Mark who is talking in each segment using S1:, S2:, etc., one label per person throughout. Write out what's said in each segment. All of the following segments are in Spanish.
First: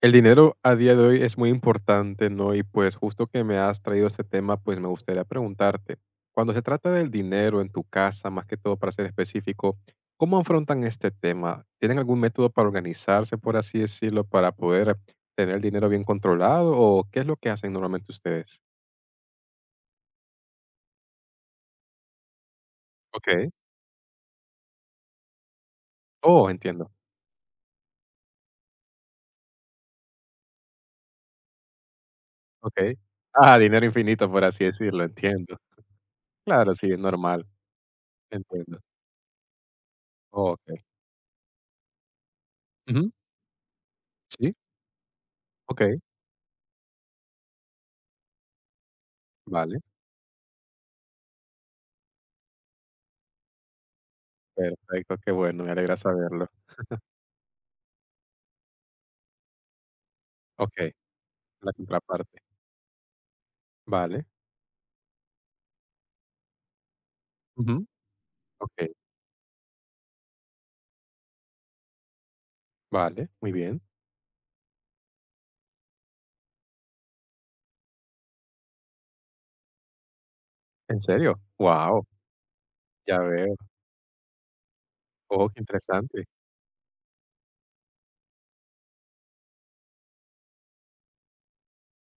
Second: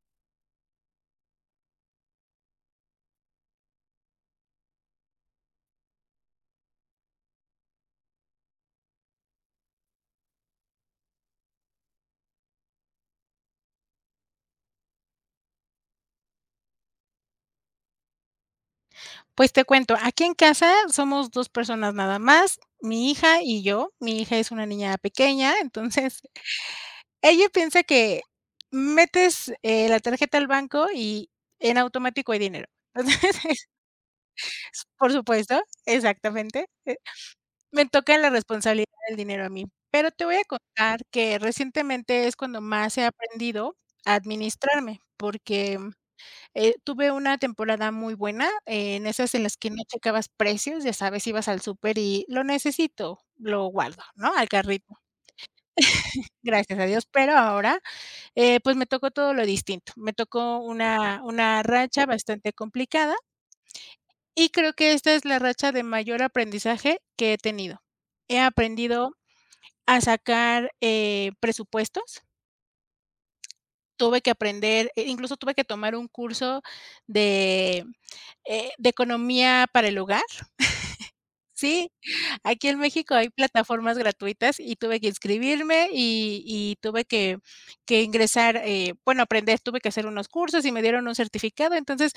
S1: El dinero a día de hoy es muy importante, ¿no? Y pues justo que me has traído este tema, pues me gustaría preguntarte, cuando se trata del dinero en tu casa, más que todo para ser específico, ¿cómo afrontan este tema? ¿Tienen algún método para organizarse, por así decirlo, para poder tener el dinero bien controlado? ¿O qué es lo que hacen normalmente ustedes?
S2: Pues te cuento, aquí en casa somos 2 personas nada más, mi
S1: Ok.
S2: hija y yo. Mi hija es una niña pequeña, entonces
S1: Oh, entiendo.
S2: ella piensa que metes, la tarjeta al banco y en automático hay dinero.
S1: Ok. Ah,
S2: Entonces,
S1: dinero infinito, por así decirlo,
S2: por
S1: entiendo.
S2: supuesto, exactamente,
S1: Claro, sí, normal.
S2: me toca la
S1: Entiendo.
S2: responsabilidad del dinero a mí. Pero te voy a
S1: Oh, ok.
S2: contar que recientemente es cuando más he
S1: Ujú.
S2: aprendido a
S1: Sí.
S2: administrarme, porque
S1: Ok.
S2: tuve una temporada muy buena, en esas en las que
S1: Vale.
S2: no checabas precios, ya sabes, ibas al súper y: "Lo necesito, lo guardo", ¿no?, al carrito,
S1: Perfecto, qué bueno, me alegra saberlo.
S2: gracias a Dios. Pero ahora, pues, me tocó todo lo distinto. Me tocó
S1: Okey,
S2: una
S1: la
S2: racha
S1: contraparte.
S2: bastante complicada,
S1: Vale.
S2: y creo que esta es la racha de mayor aprendizaje que he
S1: Ujú.
S2: tenido. He
S1: Okey,
S2: aprendido a sacar, presupuestos,
S1: vale, muy bien.
S2: tuve que aprender, incluso tuve que tomar un curso de, de economía para el hogar.
S1: ¿En serio?
S2: Sí,
S1: Guau,
S2: aquí en México
S1: ya
S2: hay
S1: veo.
S2: plataformas gratuitas y tuve que
S1: Oh, qué
S2: inscribirme
S1: interesante.
S2: y tuve que ingresar, bueno, aprender, tuve que hacer unos cursos y me dieron un certificado. Entonces,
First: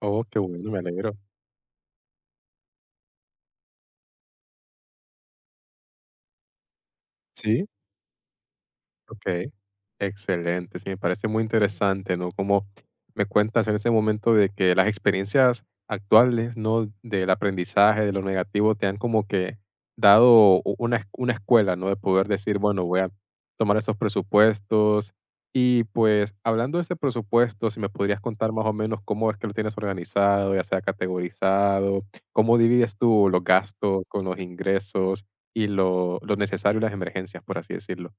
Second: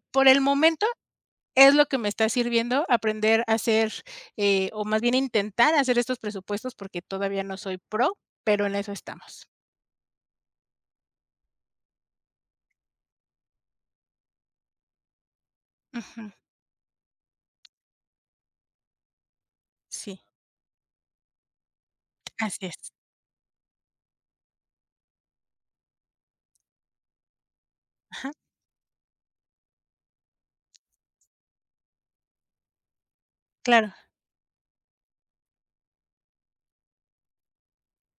S1: Oh,
S2: por
S1: qué
S2: el
S1: bueno, me
S2: momento
S1: alegro.
S2: es lo que me está sirviendo aprender a hacer, o más bien intentar hacer estos presupuestos porque todavía no
S1: Sí.
S2: soy pro, pero en eso estamos.
S1: Okey, excelente. Sí, me parece muy interesante, ¿no? Como me cuentas en ese momento de que las experiencias
S2: Ujú,
S1: actuales, ¿no? Del aprendizaje, de lo negativo, te han como que
S2: sí,
S1: dado u una es una escuela, ¿no? De poder decir,
S2: así
S1: bueno,
S2: es.
S1: voy a tomar esos presupuestos. Y, pues, hablando de ese presupuesto, si me podrías
S2: Ajá,
S1: contar más o menos cómo es que lo tienes organizado, ya sea categorizado, cómo divides tú los
S2: claro.
S1: gastos con los ingresos y lo necesario y las emergencias, por así decirlo.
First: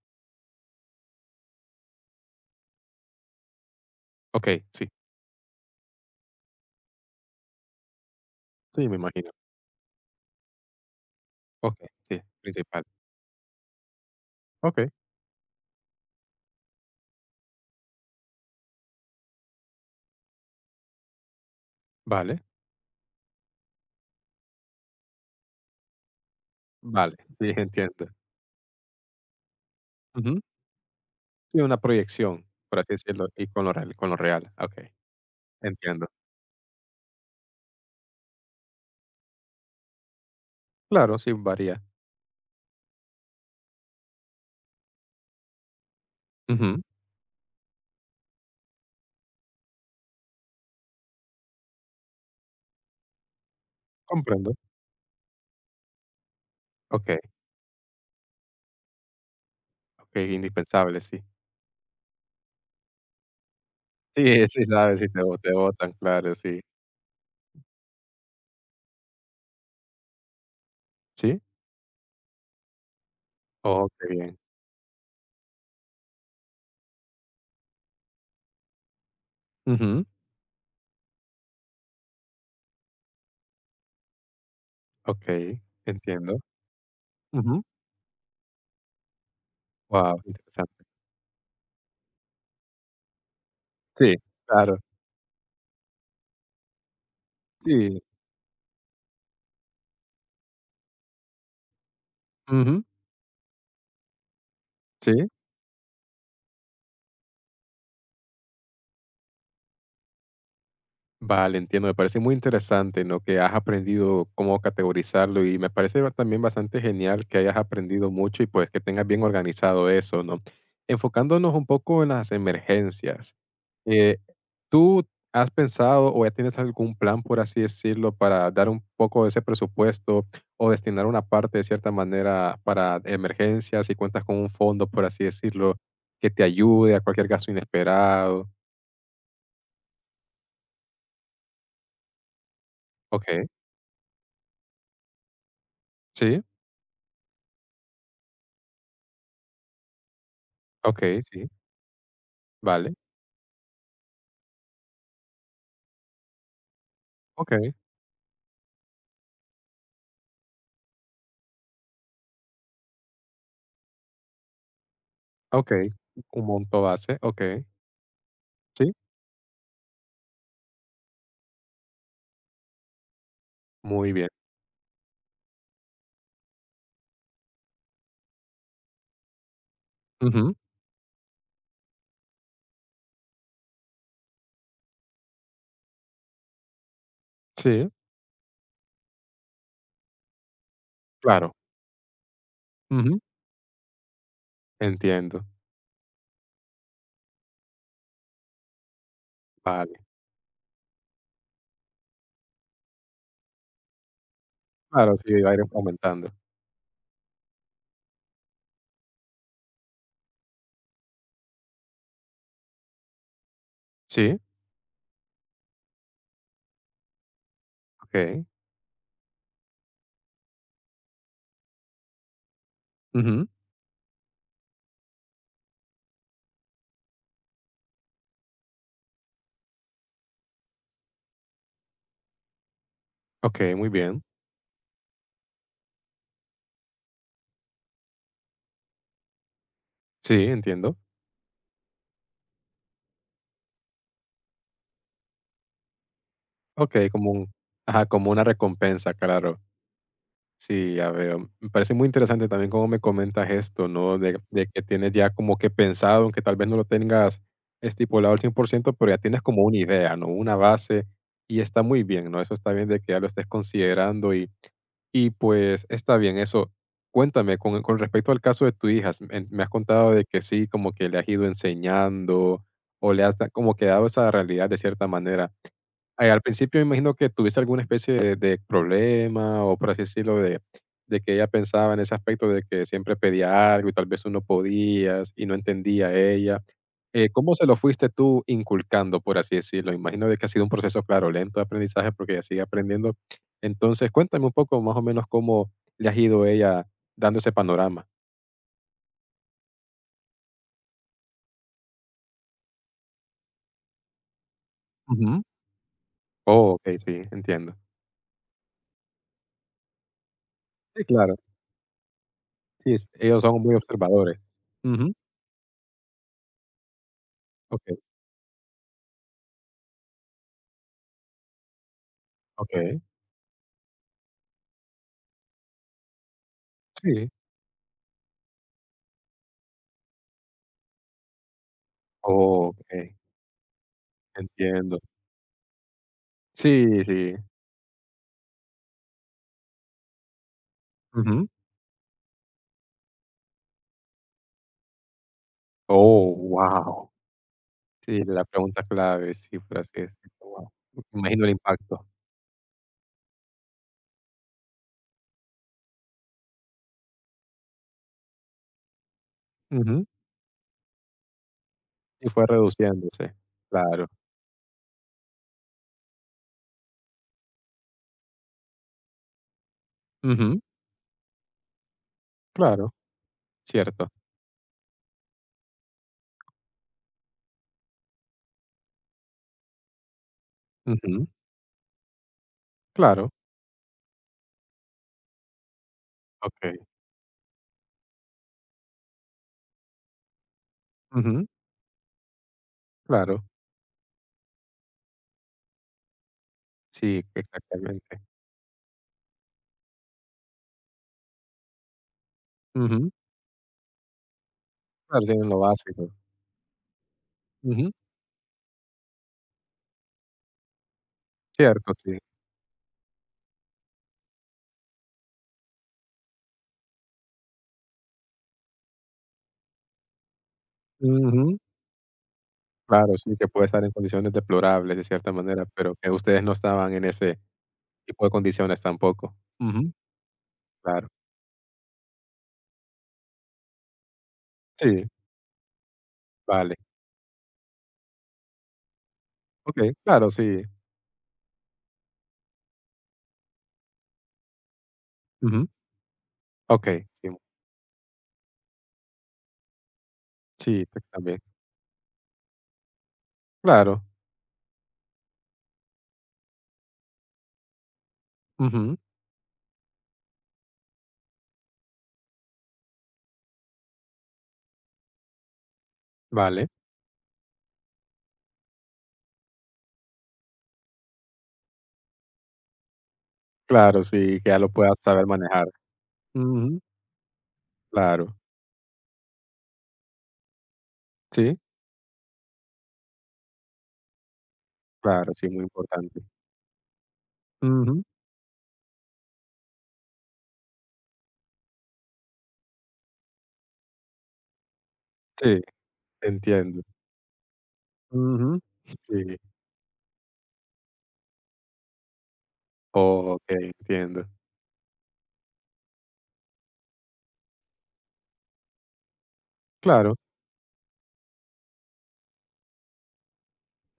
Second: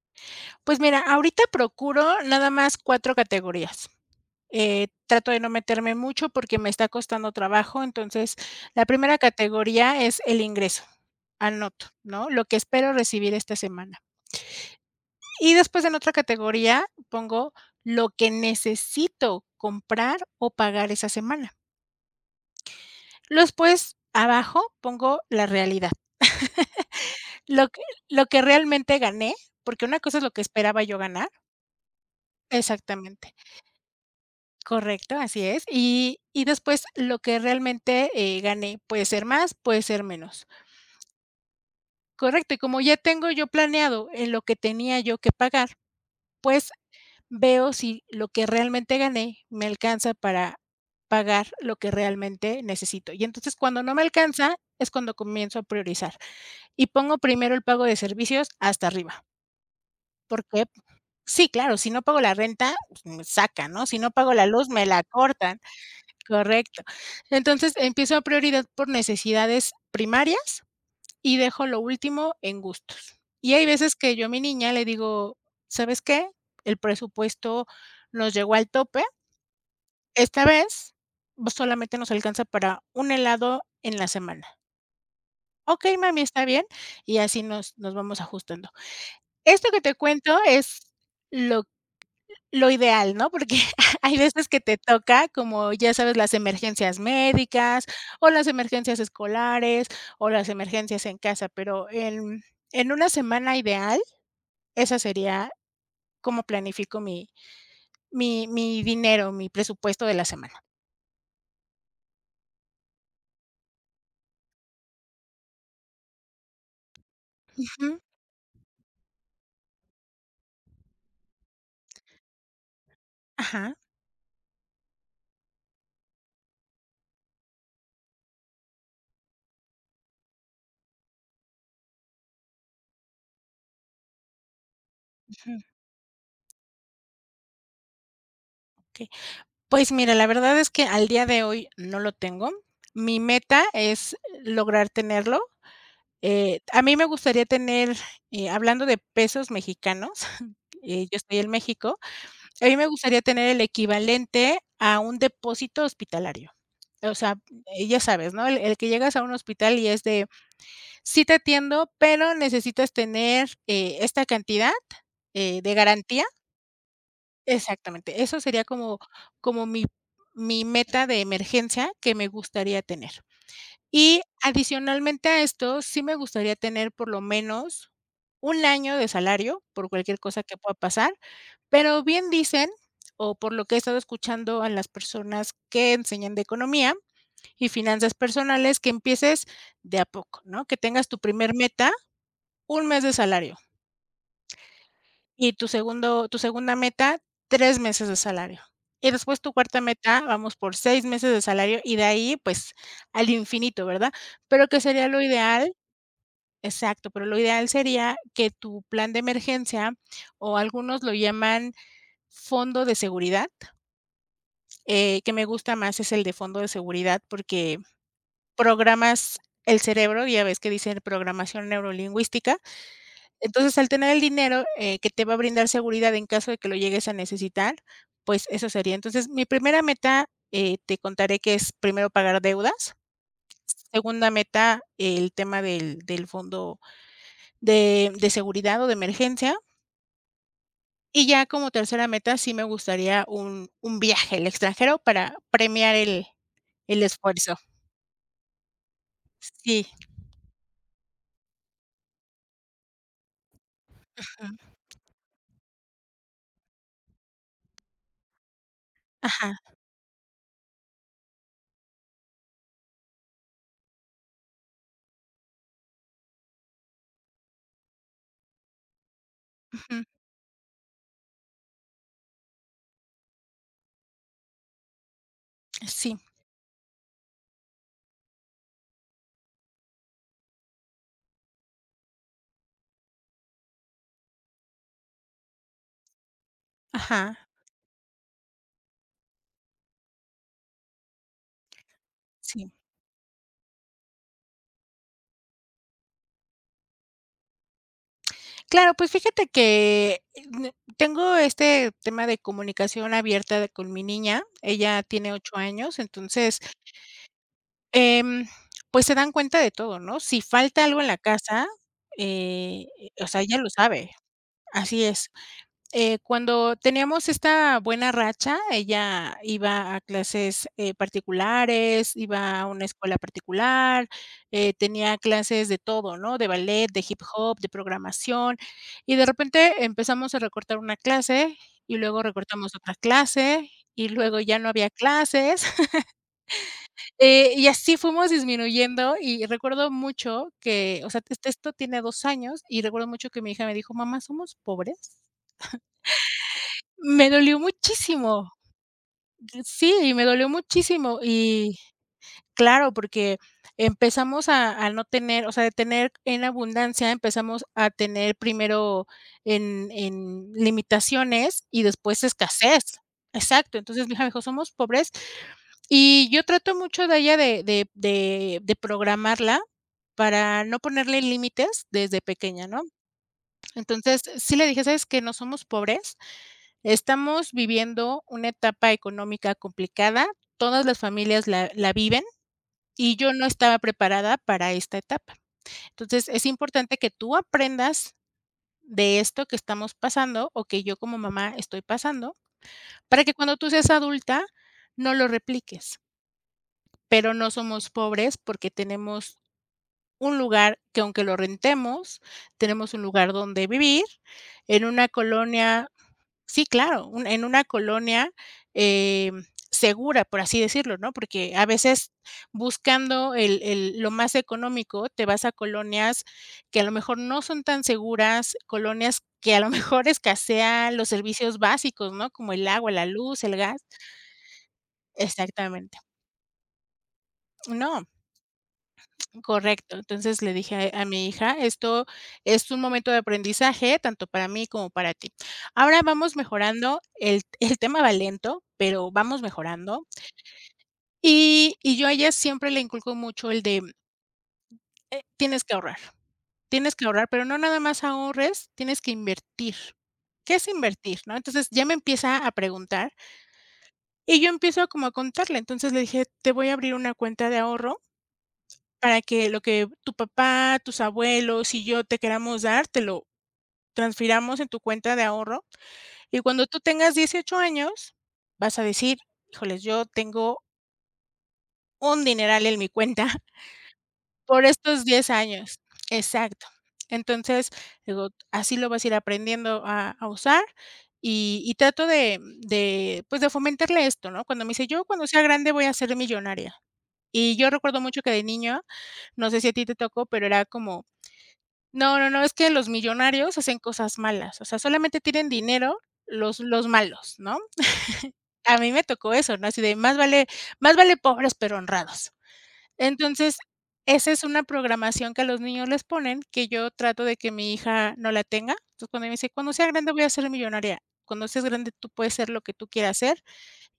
S2: Pues mira, ahorita procuro nada más 4 categorías.
S1: Okey, sí.
S2: Trato de no meterme mucho porque me está costando trabajo. Entonces, la
S1: Sí, me
S2: primera
S1: imagino.
S2: categoría es el ingreso.
S1: Okey,
S2: Anoto,
S1: sí,
S2: ¿no? Lo que
S1: principal.
S2: espero recibir esta semana.
S1: Okey,
S2: Y después en otra categoría pongo lo que necesito comprar o pagar esa semana.
S1: vale,
S2: Después, abajo pongo la realidad,
S1: vale, sí,
S2: lo que
S1: entiendo.
S2: lo que realmente gané, porque una cosa es lo
S1: Ujú.
S2: que esperaba yo ganar
S1: Sí, una proyección, por así decirlo,
S2: exactamente.
S1: y con lo real con lo real. Okey,
S2: Correcto, así es.
S1: entiendo.
S2: Y después lo que realmente, gané, puede ser más, puede ser menos.
S1: Claro, sí, varía.
S2: Correcto, y como ya tengo yo planeado en lo que tenía yo que pagar, pues
S1: Ujú,
S2: veo si lo que realmente gané me alcanza para pagar lo que realmente necesito. Y entonces, cuando no me
S1: comprendo.
S2: alcanza, es cuando comienzo a priorizar y pongo
S1: Okey,
S2: primero el pago de servicios hasta arriba.
S1: okey,
S2: Porque
S1: indispensable, sí.
S2: Sí, claro, si no pago la renta, pues me sacan, ¿no? Si no
S1: Sí,
S2: pago la
S1: sí
S2: luz, me
S1: sabes,
S2: la
S1: si te
S2: cortan.
S1: botan, claro, sí.
S2: Correcto. Entonces, empiezo a prioridad por necesidades primarias y
S1: ¿Sí?
S2: dejo lo último en gustos. Y hay
S1: Oh,
S2: veces
S1: qué
S2: que yo a
S1: bien.
S2: mi niña le digo: "¿Sabes qué? El presupuesto nos llegó al tope.
S1: Ujú,
S2: Esta vez, pues, solamente nos alcanza para un helado en la semana".
S1: okey,
S2: "Okey, mami,
S1: entiendo.
S2: está bien", y así
S1: Wow,
S2: nos vamos ajustando. Esto que te cuento es
S1: interesante.
S2: lo Lo ideal, ¿no? Porque
S1: Sí,
S2: hay veces que te
S1: claro.
S2: toca, como ya sabes, las emergencias médicas,
S1: Sí.
S2: o las emergencias escolares, o las emergencias en casa, pero en
S1: Ujú,
S2: una semana ideal, esa
S1: sí.
S2: sería como planifico mi dinero, mi presupuesto de la semana.
S1: Vale, entiendo. Me parece muy interesante, ¿no? Que has aprendido cómo categorizarlo y me parece también bastante genial que hayas
S2: Ujú.
S1: aprendido mucho y pues que tengas bien organizado eso, ¿no? Enfocándonos un poco en las emergencias,
S2: Ajá,
S1: eh, ¿tú has pensado o ya tienes algún plan, por así decirlo, para dar un poco de ese presupuesto o destinar una parte de cierta manera para emergencias y cuentas con un fondo, por así
S2: ujú,
S1: decirlo, que te ayude a cualquier gasto inesperado?
S2: okey. Pues mira, la verdad es que al día de hoy no lo tengo. Mi
S1: Ok,
S2: meta es lograr tenerlo.
S1: sí,
S2: A mí me gustaría tener, hablando de pesos mexicanos,
S1: ok,
S2: yo estoy
S1: sí,
S2: en México, a mí me
S1: vale.
S2: gustaría tener el equivalente a un depósito hospitalario. O sea,
S1: Okey,
S2: ya sabes, ¿no? El que llegas a un hospital y es de, sí te atiendo, pero necesitas tener, esta cantidad, de
S1: okey,
S2: garantía.
S1: un monto base, okey,
S2: Exactamente, eso sería
S1: sí,
S2: como como mi mi meta de emergencia que me gustaría tener.
S1: muy
S2: Y
S1: bien.
S2: adicionalmente a esto, sí me gustaría tener por lo menos un año de salario por cualquier cosa
S1: Ujú,
S2: que pueda pasar, pero bien dicen, o por lo que he estado escuchando a las personas que enseñan de economía y
S1: sí,
S2: finanzas personales, que empieces de a poco, ¿no? Que tengas tu
S1: claro,
S2: primer meta, un mes de
S1: ujú,
S2: salario,
S1: entiendo,
S2: y tu segunda meta, 3 meses de salario, y después tu cuarta
S1: vale,
S2: meta, vamos por 6 meses de salario, y de ahí, pues, al infinito, ¿verdad? Pero que sería
S1: claro,
S2: lo
S1: sí, va a ir
S2: ideal.
S1: aumentando.
S2: Exacto, pero lo ideal sería que tu plan de emergencia, o algunos lo llaman fondo de seguridad,
S1: Sí,
S2: que me gusta más es el de fondo de seguridad, porque
S1: okey,
S2: programas el cerebro, ya ves que dicen programación neurolingüística.
S1: ujú,
S2: Entonces, al tener el dinero, que te va a brindar seguridad en caso de que lo llegues a necesitar, pues eso sería. Entonces, mi primera meta, te contaré que es primero pagar deudas,
S1: okey, muy bien,
S2: segunda meta, el tema del fondo de seguridad o de emergencia.
S1: sí, entiendo,
S2: Y ya como tercera meta, sí me gustaría un viaje al extranjero para premiar el
S1: okey, como un
S2: esfuerzo.
S1: ajá, como una recompensa, claro.
S2: Sí.
S1: Sí, ya veo. Me parece muy interesante también cómo me comentas esto, ¿no?
S2: Ujú.
S1: De que tienes ya como que pensado, aunque tal vez no lo tengas estipulado al 100%, pero ya tienes
S2: Ajá.
S1: como una idea, ¿no? Una base y está muy bien, ¿no? Eso está bien de que ya lo estés considerando y pues está bien eso. Cuéntame, con respecto al caso de tu hija, me has
S2: Ujú.
S1: contado de que sí, como que le has ido enseñando o le has como que dado esa realidad de cierta manera.
S2: Sí.
S1: Al principio me imagino que tuviste alguna especie de problema, o por así decirlo, de que ella pensaba en ese aspecto de que siempre pedía algo y tal vez tú no podías y no entendía ella.
S2: Ajá.
S1: ¿Cómo se lo fuiste tú inculcando, por así decirlo? Imagino de que ha sido un proceso, claro, lento de aprendizaje porque ella sigue
S2: Sí.
S1: aprendiendo. Entonces, cuéntame un poco más o menos cómo le has ido a ella dando ese panorama.
S2: Claro, pues fíjate que, mm, tengo este tema de comunicación abierta de con mi niña. Ella tiene
S1: Ujú.
S2: 8 años, entonces,
S1: Oh, okey, sí, entiendo.
S2: em, pues se dan cuenta de todo, ¿no? Si falta algo
S1: Sí,
S2: en la
S1: claro.
S2: casa, eh,
S1: Sí,
S2: o
S1: ellos
S2: sea, ella
S1: son
S2: lo
S1: muy
S2: sabe.
S1: observadores.
S2: Así
S1: Ujú.
S2: es. Cuando teníamos esta
S1: Okey,
S2: buena racha, ella iba a clases, particulares, iba a una
S1: okey.
S2: escuela particular, tenía clases de todo, ¿no? De ballet, de hip
S1: Sí.
S2: hop, de programación, y de repente empezamos a recortar una clase, y luego recortamos otra
S1: Okey,
S2: clase, y luego ya no había
S1: entiendo.
S2: clases,
S1: Sí, sí.
S2: y así fuimos disminuyendo, y recuerdo mucho que, o sea,
S1: Ujú.
S2: esto tiene 2 años, y recuerdo mucho que mi hija me dijo: "Mamá, ¿somos pobres?".
S1: Oh, wow.
S2: Me dolió
S1: Sí, la
S2: muchísimo.
S1: pregunta clave, sí, por así
S2: Sí, y me
S1: decirlo,
S2: dolió
S1: guau. Me
S2: muchísimo.
S1: imagino el
S2: Y
S1: impacto.
S2: claro, porque empezamos a no tener, o sea, de tener en abundancia, empezamos a tener primero en
S1: Ujú.
S2: limitaciones y después
S1: Y fue
S2: escasez.
S1: reduciéndose.
S2: Exacto.
S1: Claro.
S2: Entonces, mi hija me dijo: "Somos pobres". Y yo trato mucho de ella de programarla
S1: Ujú.
S2: para no ponerle límites desde pequeña, ¿no?
S1: Claro, cierto.
S2: Entonces, sí le dije: "¿Sabes qué? No somos pobres". Estamos viviendo una etapa económica complicada, todas las
S1: Ujú.
S2: familias la viven y
S1: Claro.
S2: yo no estaba preparada para esta etapa. Entonces, es
S1: Okey.
S2: importante que tú aprendas de esto que estamos pasando o que yo como
S1: Ujú.
S2: mamá estoy pasando, para que
S1: Claro.
S2: cuando tú seas adulta no lo repliques.
S1: Sí,
S2: Pero no somos
S1: exactamente.
S2: pobres porque tenemos un lugar que aunque lo rentemos, tenemos un
S1: Ujú.
S2: lugar donde vivir en una
S1: Claro, sí, en lo
S2: colonia.
S1: básico.
S2: Sí, claro, un en una
S1: Ujú.
S2: colonia, em, segura, por así decirlo, ¿no? Porque a
S1: Cierto,
S2: veces
S1: sí.
S2: buscando el lo más económico, te vas a colonias que a lo mejor no son tan seguras, colonias que a lo mejor escasean los
S1: Ujú.
S2: servicios básicos, ¿no? Como el agua, la
S1: Claro, sí,
S2: luz,
S1: que
S2: el
S1: puede
S2: gas.
S1: estar en condiciones deplorables de cierta manera, pero
S2: Exactamente.
S1: que ustedes no estaban en ese
S2: No.
S1: tipo de condiciones tampoco. Ujú.
S2: Correcto. Entonces le dije a
S1: Claro,
S2: mi hija, esto es un momento de aprendizaje tanto para mí como
S1: sí,
S2: para ti. Ahora vamos
S1: vale.
S2: mejorando, el el tema va lento, pero vamos
S1: Okey,
S2: mejorando.
S1: claro, sí.
S2: Y yo a ella siempre le inculco mucho el de, eh, tienes
S1: Ujú.
S2: que ahorrar, tienes que
S1: Okey,
S2: ahorrar,
S1: sí,
S2: pero no nada más ahorres, tienes que invertir. ¿Qué es
S1: sí, pues,
S2: invertir?, ¿no?
S1: también.
S2: Entonces ya me empieza a preguntar
S1: Claro.
S2: y yo empiezo como a contarle. Entonces le dije, te voy a abrir una cuenta de ahorro.
S1: Ujú,
S2: Para que lo que tu papá, tus abuelos y yo te queramos dar, te lo transfiramos en tu cuenta de ahorro, y cuando
S1: vale.
S2: tú tengas 18 años, vas a decir: "Híjoles, yo tengo un dineral en mi cuenta
S1: Claro, sí, que ya
S2: por
S1: lo puedas
S2: estos
S1: saber
S2: 10
S1: manejar.
S2: años". Exacto.
S1: Ujú,
S2: Entonces, digo,
S1: claro.
S2: así lo vas a ir aprendiendo a usar,
S1: Sí,
S2: y trato de fomentarle esto, ¿no? Cuando me dice: "Yo cuando
S1: claro,
S2: sea
S1: sí, muy
S2: grande voy a ser
S1: importante.
S2: millonaria". Y yo
S1: Ujú,
S2: recuerdo mucho que de niño, no sé si a ti te tocó, pero era como: no, no, no, es que los millonarios hacen cosas malas, o sea, solamente tienen
S1: sí,
S2: dinero los
S1: entiendo.
S2: los malos, ¿no?
S1: Ujú,
S2: A mí me tocó
S1: sí,
S2: eso, ¿no? Así de más vale pobres pero honrados. Entonces,
S1: okey, entiendo.
S2: esa es una programación que a los niños les ponen, que yo trato de que mi hija no la tenga. Entonces, cuando me dice: "Cuando sea grande
S1: Claro.
S2: voy a ser millonaria". Cuando seas grande tú puedes ser lo que tú quieras ser,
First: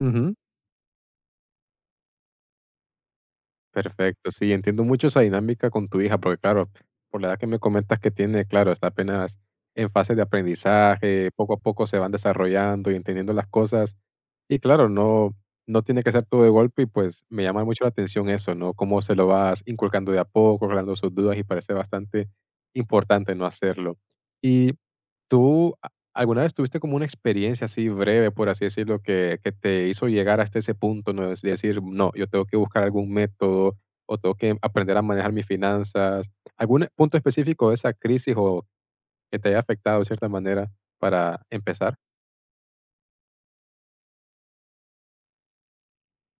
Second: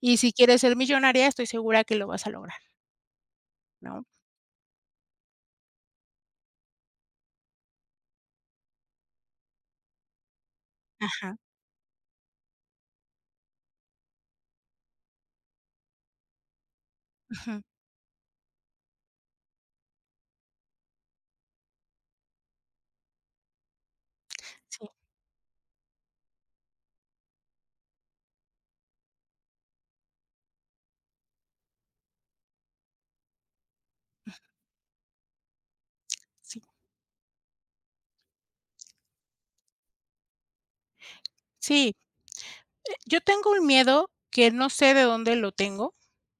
S2: y si quieres ser millonaria, estoy segura que lo vas a lograr, ¿no?
S1: Perfecto, sí, entiendo mucho esa dinámica con tu hija, porque claro, por la edad que me comentas que tiene, claro, está apenas en fase de aprendizaje,
S2: Ajá,
S1: poco a poco se van desarrollando y entendiendo las cosas. Y claro, no, no tiene que ser todo de golpe y pues me
S2: ujú,
S1: llama mucho la atención eso, ¿no? Cómo se lo vas inculcando de a poco, aclarando sus dudas y parece bastante importante no hacerlo. Y
S2: sí,
S1: ¿Tú a- alguna vez tuviste como una experiencia así breve, por así decirlo, que te hizo llegar hasta ese punto, ¿no? Es decir, no, yo tengo que buscar algún método o tengo que aprender a manejar mis finanzas.
S2: sí,
S1: ¿Algún punto específico de esa crisis o que te haya afectado de cierta manera para
S2: sí.
S1: empezar?
S2: Yo tengo un miedo que no sé de dónde lo tengo,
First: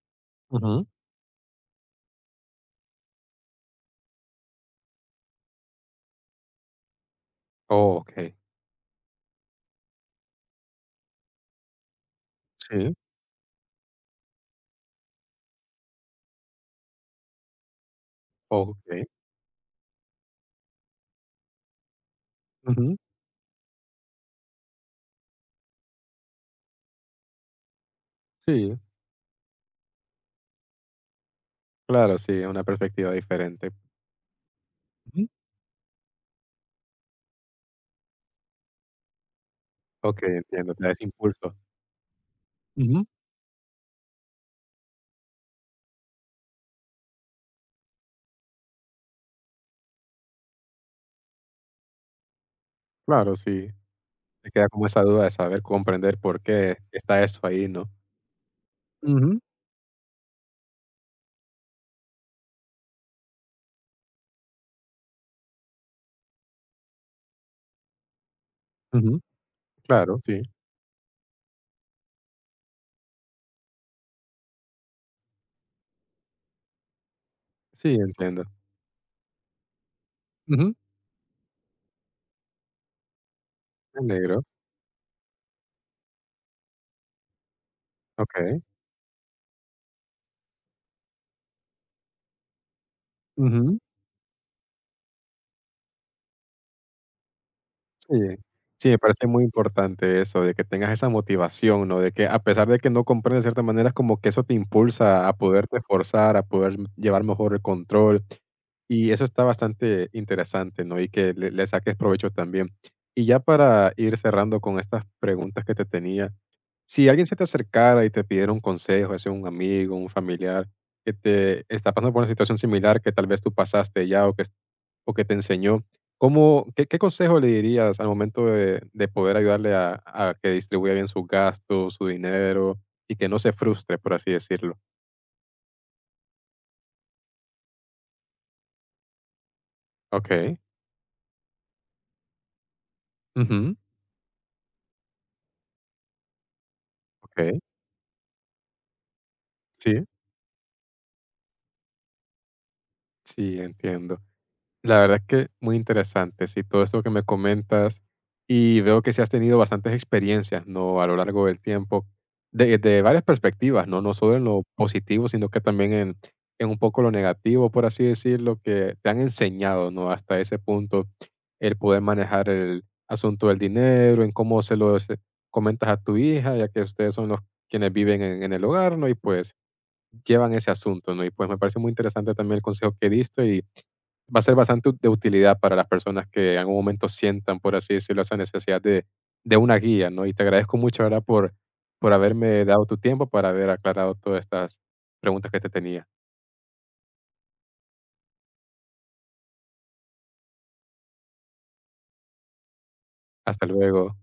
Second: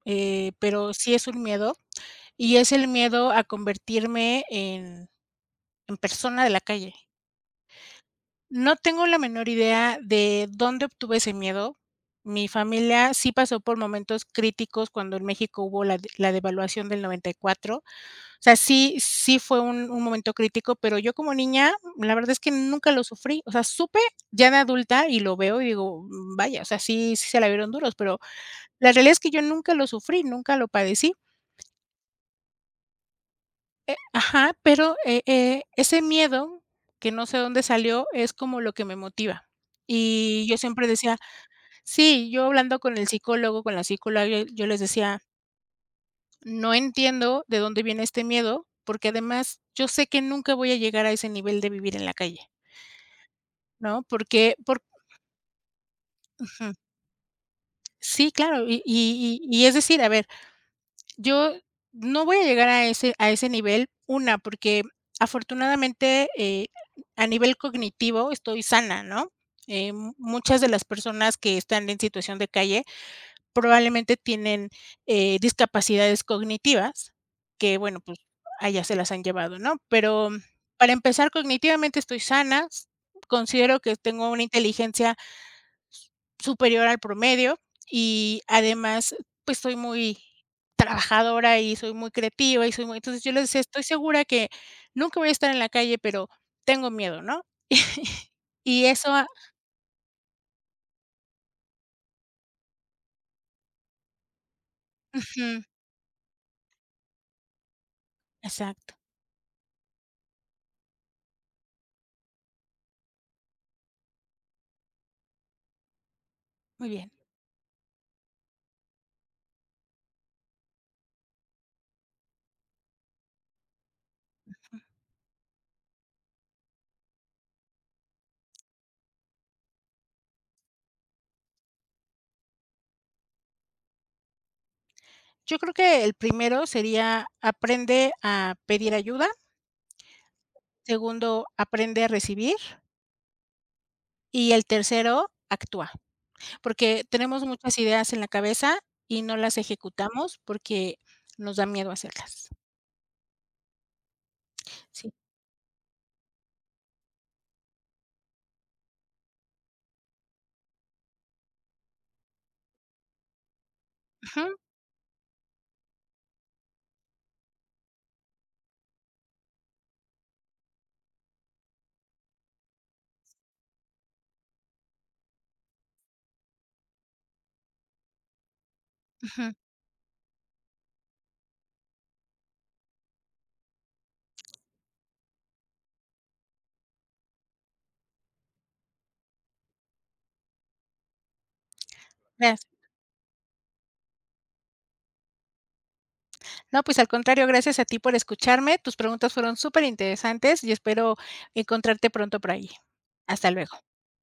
S1: Ujú.
S2: pero sí es un miedo, y es el miedo a convertirme en persona de la calle.
S1: Oh, ok.
S2: No tengo la menor idea de dónde obtuve ese miedo. Mi
S1: Sí.
S2: familia sí pasó por momentos críticos cuando en México hubo la devaluación del noventa y cuatro. O sea, sí,
S1: Ok.
S2: sí fue un momento crítico, pero yo como niña, la verdad es que nunca
S1: Ujú.
S2: lo sufrí. O sea, supe ya de adulta y lo veo y digo: "Mm, vaya", o sea, sí, sí se la vieron duros, pero
S1: Sí.
S2: la realidad es que yo nunca lo sufrí, nunca lo padecí.
S1: Claro, sí, una perspectiva diferente.
S2: Ajá, pero,
S1: Ujú.
S2: ese miedo, que no sé dónde salió, es como lo que me motiva.
S1: Ok,
S2: Y yo
S1: entiendo, te
S2: siempre
S1: da ese
S2: decía
S1: impulso.
S2: sí, yo hablando con
S1: Ujú.
S2: el psicólogo, con la psicóloga, yo les decía: "No entiendo de dónde viene este miedo, porque además yo sé que nunca voy a llegar a ese nivel de vivir en la calle",
S1: Claro, sí.
S2: ¿no?
S1: Te
S2: Porque
S1: queda
S2: por
S1: como esa duda de saber comprender por
S2: ujú.
S1: qué está eso ahí, ¿no?
S2: Sí, claro, y
S1: Ujú,
S2: y y y es decir, a ver, yo no voy a llegar a ese nivel, una, porque afortunadamente, a nivel cognitivo estoy sana,
S1: ujú,
S2: ¿no?
S1: claro, sí,
S2: Muchas de las personas que están en situación de calle probablemente tienen, discapacidades cognitivas que,
S1: sí,
S2: bueno, pues
S1: entiendo.
S2: allá se las han llevado, ¿no? Pero
S1: Ujú,
S2: para empezar, cognitivamente estoy sana, considero que
S1: el
S2: tengo
S1: negro,
S2: una inteligencia superior al promedio y
S1: okey,
S2: además, pues, soy muy trabajadora y soy muy creativa y soy muy, entonces, yo les decía:
S1: ujú,
S2: "Estoy segura que nunca voy a estar en la calle, pero tengo miedo", ¿no?
S1: sí,
S2: Y
S1: sí, me
S2: eso a
S1: parece muy importante eso, de que tengas esa motivación, ¿no? De que a pesar de que no comprendes de cierta manera, es como que eso te impulsa a
S2: ujú,
S1: poderte esforzar, a poder llevar mejor el control,
S2: exacto,
S1: y eso está bastante interesante, ¿no? Y que le saques provecho también. Y ya para ir cerrando con estas preguntas que te tenía,
S2: muy
S1: si
S2: bien.
S1: alguien se te acercara y te pidiera un consejo, ya un amigo, un familiar, que te está pasando por una situación similar que tal vez tú pasaste ya o que te enseñó, ¿cómo, qué, qué consejo le dirías al momento de poder ayudarle a que distribuya bien sus gastos, su dinero y que no se frustre, por así decirlo?
S2: Yo creo que el primero sería aprende a pedir ayuda,
S1: Ok.
S2: segundo, aprende a recibir
S1: Ujú.
S2: y el tercero, actúa, porque tenemos
S1: Ok,
S2: muchas ideas en la cabeza y no las
S1: sí,
S2: ejecutamos porque nos da miedo hacerlas.
S1: sí, entiendo. La
S2: Sí,
S1: verdad es que muy interesante, sí, todo esto que me comentas y veo que sí has tenido bastantes experiencias, ¿no? A lo largo del tiempo, de varias perspectivas, ¿no? No solo en lo positivo, sino que también en un poco lo negativo, por así decirlo, que te han enseñado, ¿no? Hasta ese punto, el poder manejar el asunto del dinero, en cómo se lo comentas a tu hija, ya que ustedes son los quienes viven en el hogar, ¿no? Y
S2: ujú,
S1: pues llevan ese asunto, ¿no? Y pues me parece muy interesante también el consejo que diste y va a ser bastante de utilidad para las personas que en algún momento sientan, por así decirlo, esa necesidad de una guía, ¿no? Y te agradezco mucho, ¿verdad? Por haberme
S2: gracias.
S1: dado tu tiempo para haber aclarado todas estas preguntas que te tenía.
S2: No, pues al contrario, gracias a ti por escucharme. Tus preguntas fueron súper interesantes y espero encontrarte pronto por ahí. Hasta
S1: Hasta
S2: luego.
S1: luego.